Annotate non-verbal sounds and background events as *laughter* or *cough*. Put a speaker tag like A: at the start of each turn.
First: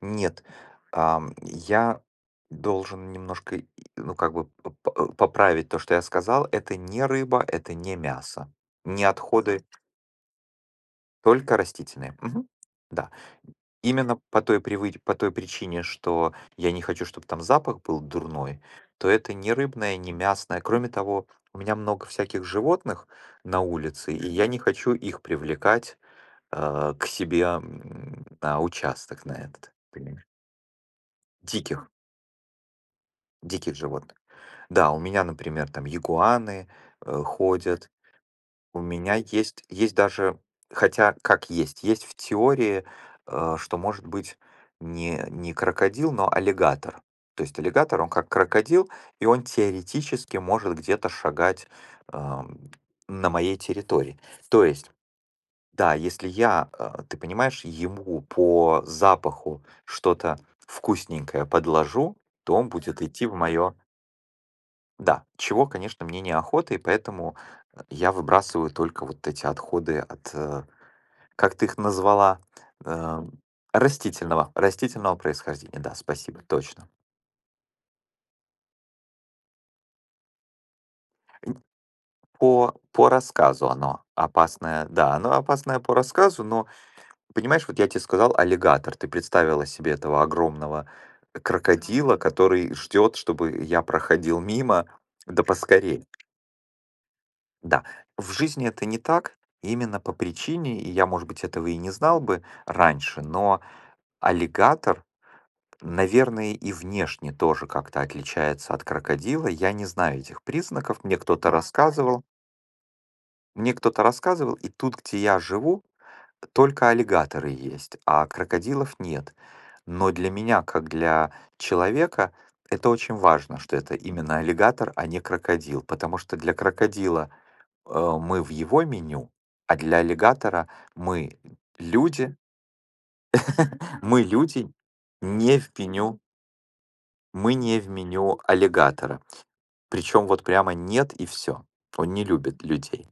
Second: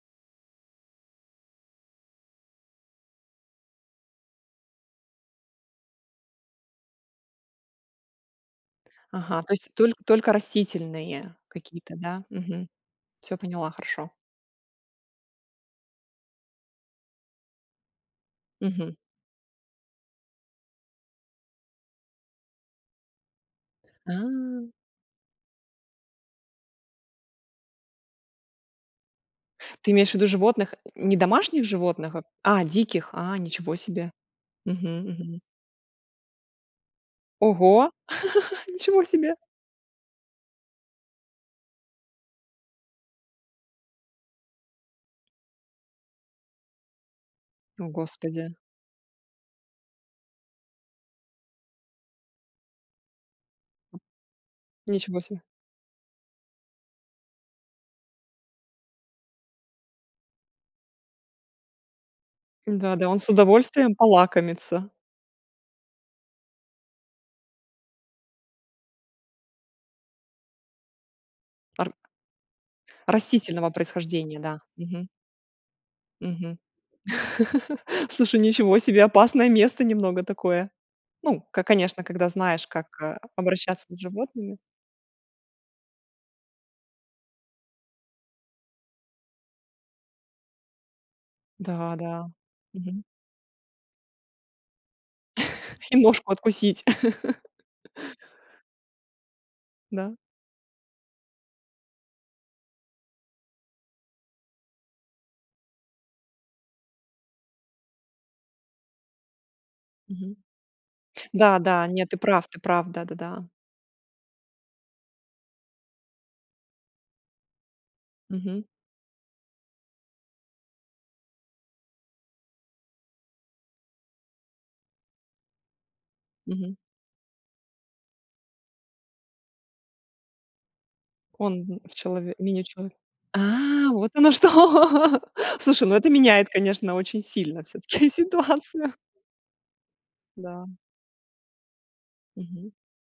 A: Нет, а, я должен немножко и ну, как бы, э, п поправить то, что я сказал. Это не рыба, это не мясо, не
B: Ага, то
A: отходы
B: есть то только растительные
A: только
B: какие-то,
A: растительные,
B: да?
A: мгм,
B: Мгм.
A: да.
B: Всё, поняла, хорошо.
A: Именно по той привы по той причине, что я не хочу, чтоб там запах был дурной,
B: Мгм.
A: то это не рыбное, не мясное. Кроме того, у меня много всяких животных на улице, и я не
B: А.
A: хочу их привлекать, э, к себе, м, на участок на этот,
B: Ты имеешь
A: понимаешь.
B: ввиду животных, н не домашних
A: Диких
B: животных, а, диких, а,
A: диких
B: ничего себе.
A: животных. Да,
B: Мгм,
A: у меня,
B: мгм.
A: например, там, игуаны, э, ходят.
B: Ого, *chuckles*
A: У
B: ничего
A: меня
B: себе.
A: есть есть даже хотя, как есть, есть в теории, э, что может быть не не крокодил, но аллигатор. То есть
B: О,
A: аллигатор, он как
B: Господи.
A: крокодил, и он теоретически может где-то шагать, ам, на моей территории. То есть,
B: Ничего себе.
A: да, если я, а, ты понимаешь, ему по запаху что-то вкусненькое подложу, то он будет
B: Да-да, он
A: идти
B: с
A: в мое
B: удовольствием полакомится.
A: да, чего, конечно, мне неохота, и поэтому я выбрасываю только вот эти отходы от, э, как ты их
B: Ар
A: назвала, эм,
B: растительного происхождения,
A: растительного
B: да. Мгм.
A: растительного происхождения. Да, спасибо,
B: Мгм.
A: точно.
B: *chuckles* Слушай, ничего себе. Опасное место немного такое. Ну,
A: Н
B: к конечно, когда знаешь,
A: по
B: как,
A: по
B: а,
A: рассказу
B: обращаться с
A: оно
B: животными.
A: опасное. Да, оно опасное по рассказу, но понимаешь, вот я те сказал, аллигатор, ты представила себе этого огромного крокодила,
B: Да-да,
A: который
B: мгм.
A: ждет, чтобы я проходил мимо, да
B: *chuckles* И
A: поскорей.
B: ножку откусить.
A: Да,
B: *chuckles*
A: в жизни это не так. Именно по
B: Да.
A: причине, и я, может быть, этого и не знал бы раньше, но аллигатор, наверное, и внешне тоже как-то отличается от крокодила. Я не знаю
B: Мгм.
A: этих признаков. Мне кто-то
B: Да-да, не, ты
A: рассказывал
B: прав, ты прав, да-да-да.
A: мне кто-то рассказывал, и тут, где я живу, только аллигаторы есть, а
B: Мгм.
A: крокодилов нет. Но для меня, как для человека, это очень важно, что это именно аллигатор, а не крокодил, потому что для
B: Мгм.
A: крокодила, э, мы в его меню, а для аллигатора- мы,
B: Он в чело
A: люди
B: меню чело а,
A: *chuckles*
B: вот
A: мы,
B: оно
A: люди,
B: что!
A: не в
B: Слушай, ну, это
A: меню
B: меняет, конечно, очень
A: мы
B: сильно
A: не в
B: всё-таки
A: меню
B: ситуацию.
A: аллигатора. Причем вот
B: Да.
A: прямо нет и всё. Он не любит
B: Мгм.
A: людей.